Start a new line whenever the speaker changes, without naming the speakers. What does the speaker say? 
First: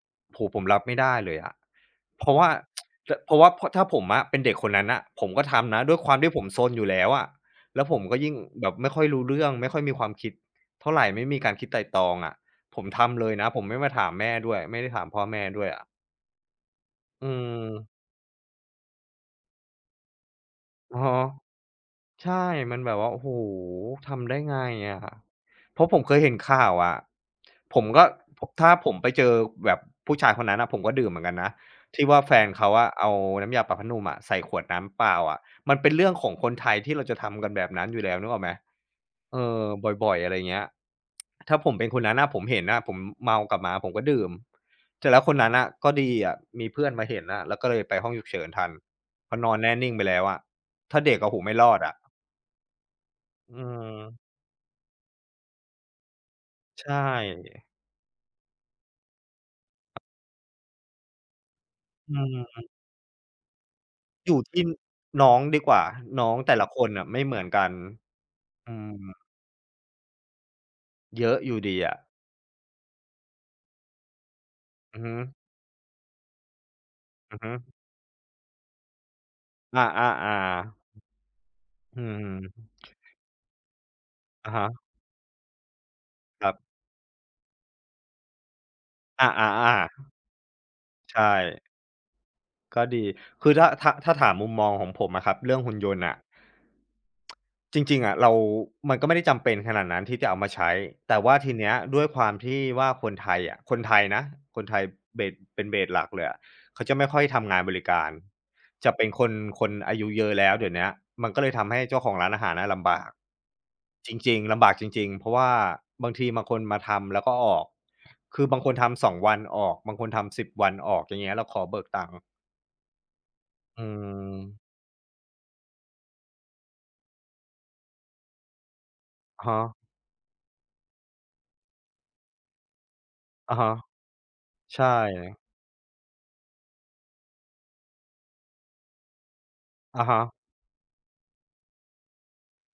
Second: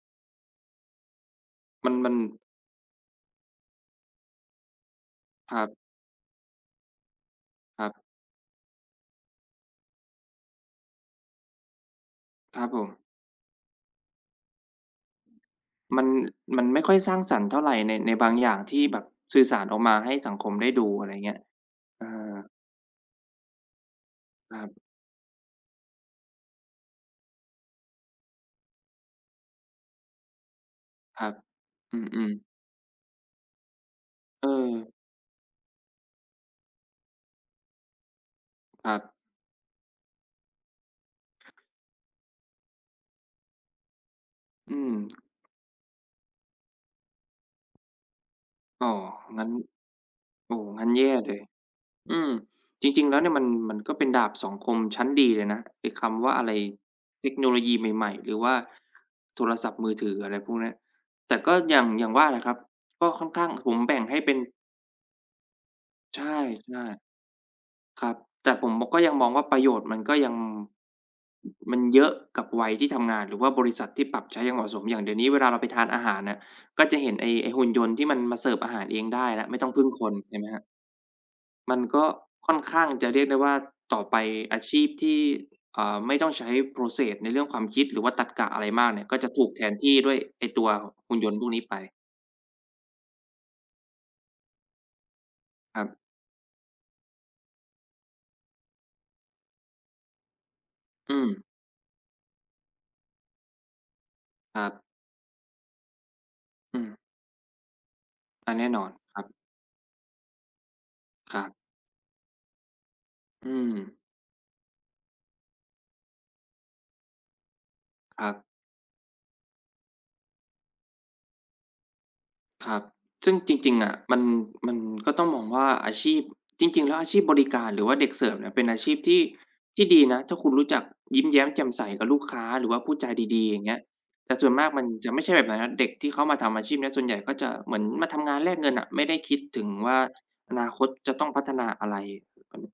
โอ้โฮ ผมรับไม่ได้เลยอะ
มัน
เพร
ๆ
าะว่า จ เพราะว่า พ ถ้าผมอะเป็นเด็กคนนั้นน่ะ ผมก็
ค
ท
รับ
ำนะ ด้วยความที่ผมซนอยู่แล้วอะ แล
ค
้วผ
รับ
มก็ยิ่งแบบไม่ค่อยรู้เรื่องไม่ค่อยมีความคิดเท่าไร ไม่มีการคิดไตร่ตรองอะ
ครับผ
ผม
ม
ทำเลยนะ ผมไม่มาถามแม่ด้วย ไม่ได้ถามพ่อแม่ด้วยอะ
มัน มันไม่ค่อยสร้าง
อื
สรรค์เท่าไร
ม
ใน ในบางอย่างที่แบบสื่อสารออกมาให้สังคมได้ดู
อ๋อ
อะไรเงี้ย เอ
ใช
อ
่มันแบบว่า โอ้โฮ ทำได้ไ
ค
ง
รับ
อะ เพราะผมเคยเห็นข่าวอะ ผมก็ ถ้าผมไปเจอแบบผู้ชายคนนั้นน่ะผมก็ดื่มเห
ค
มือ
ร
นก
ั
ั
บ
นนะ
อ
ที่ว่า
ืม
แฟ
ๆ
นเขาอะเอาน้ำยาปรับผ้านุ่มอะใส่ขวดน้
เออ
ำเปล่าอะ มันเป็นเรื่องของคนไทยที่เราจะทำกันแบบนั้นอยู่แล้ว นึกออกไหม?
ครับ
เออ บ่อย ๆ อะไรเงี้ย ถ้าผมเป็นคนนั้นน่ะ ผมเห็นน่ะ ผมเมากลับมาผมก็ดื่ม
อืม
เสร็จแล้วคนนั้นน่ะก็ดีอะ มีเพื่อนมาเห็นน่ะ แล้วก็เลยไปห้องฉุกเฉินทัน
อ๋อ
เพราะ
งั
น
้น
อนแน่นิ่งไปแล้วอะ
โอ้ งั้น
ถ้า
แย
เด
่
็กอะ โ
เ
อ
ล
้โฮ
ย
ไม่รอดอะ
อืม จริง ๆ แล้วเนี่ยมัน
อื
มันก็เป็น
ม
ดาบสองคมชั้นดีเลยนะ ไอ้คำว่าอะไร
ใช
เทคโนโล
่
ยีใหม่ ๆ หรือว่าโทรศัพท์มือถือ อะไรพวกเนี้ย แต่ก็อย่าง อย่า
อื
งว่าแหละครับ
ม
ก็ค่อนข้าง ผมแบ่งให้เป
อย
็น
ู่ที่น้องดีกว่า
ใช
น้อ
่
งแต่ละคนน่ะไม่เหมือนกัน
ๆ ครับ แต่ผ
อ
ม
ื
บ ก็ยัง
ม
มองว่า ประโยชน์มันก็ยัง
เยอะอยู่ด
ม
ี
ัน
อ
เย
ะ
อะกับวัยที่ทำงาน หรือว่าบริษัทที่ปรับใช้อย่างเหมาะสม อย
อ
่
ื
าง
อ
เ
ฮ
ดี
ึ
๋ยวนี้เวลาเราไปทานอาหารน่ะ ก็จะเห็นไ
อือฮ
อ้ ๆ หุ่น
ึ
ยนต์ที่มันมาเสิร์ฟอาหารเองได้แล้ว ไม่ต้อง
อ
พึ
า
่งคนเห็นไหมครับ?
ๆ ๆ
มันก
อื
็ค่
ม
อนข้างจะเรียกได้ว่า ต่อไป
อะ
อ
ฮ
าช
ะ
ีพที่ เอ่อ ไม่ต้องใช
ค
้
รับ
Process ในเรื่องความคิด หรือว่าตรรกะอะไรมากเนี่ย ก็
อ
จ
า
ะถูกแทนที่ด
ๆ
้วยไอ้ตัว
ๆ
ห
ใ
ุ
ช
่นยนต์พวกนี
่
้ไป
ก็ดี คือถ้า ๆ ๆ ถามมุมมองของผมอะครับ เรื่องหุ่
ค
น
รั
ย
บ
นต์น่ะ จริง ๆ อะ เรา มันก็ไม่ได้จำเป็นขนาดนั้นที่จะเอามาใช้
อื
แต่ว่า
ม
ทีเนี้ยด้วยความที่ว่าคนไทยอะ คนไทยนะ
ค
ค
รั
นไท
บ
ย เบส เป็น เบส หลักเลยอะ
อ
เ
ื
ขาจ
ม
ะไม่ค่อยทำงานบริการ
อะแน่นอ
จ
น
ะเป็น
ครั
ค
บ
น คนอายุเยอะแล้วเดี๋ยวเนี้ย มัน
ค
ก
ร
็
ั
เล
บ
ยทำให้เจ้าของร้านอาหารน่ะลำบาก
อืม
จริง ๆ ลำบากจริง ๆ เพราะว่าบางทีบางคนมาทำแล้วก็ออก
ครั
ค
บ
ือบางคนทำ 2 วันออก บางคนทำ 10 วันออกอย่างเงี้ย แล้วขอเบิกตังค์
ครับ ซึ่งจริง
อื
ๆ อะ มัน
ม
มันก็ต้องมองว่าอาชีพ จริง ๆ แล้ว อาชีพบริการ หรือว่าเด็กเสิร์ฟเนี่ย เป็นอาชีพที่
อะฮะ
ที่ดีนะ ถ้าคุณรู้จักยิ้มแย้มแจ่มใสกับลูกค้า หรือว่าพูดจาดี ๆ
อ
อ
ะ
ย่า
ฮ
งเ
ะ
งี้ย แต่ส่วนมาก
ใ
ม
ช
ันจะไม่ใช่
่
แบบนั้นนะ เด็กที่เข้ามาทำอาชีพเนี้ย ส่วนใหญ่ก็จะเหมือนมาทำงานแลกเงินน่ะ ไม่ได้คิดถึงว่า
อะฮะ
อนาคตจะต้องพัฒนาอะไร?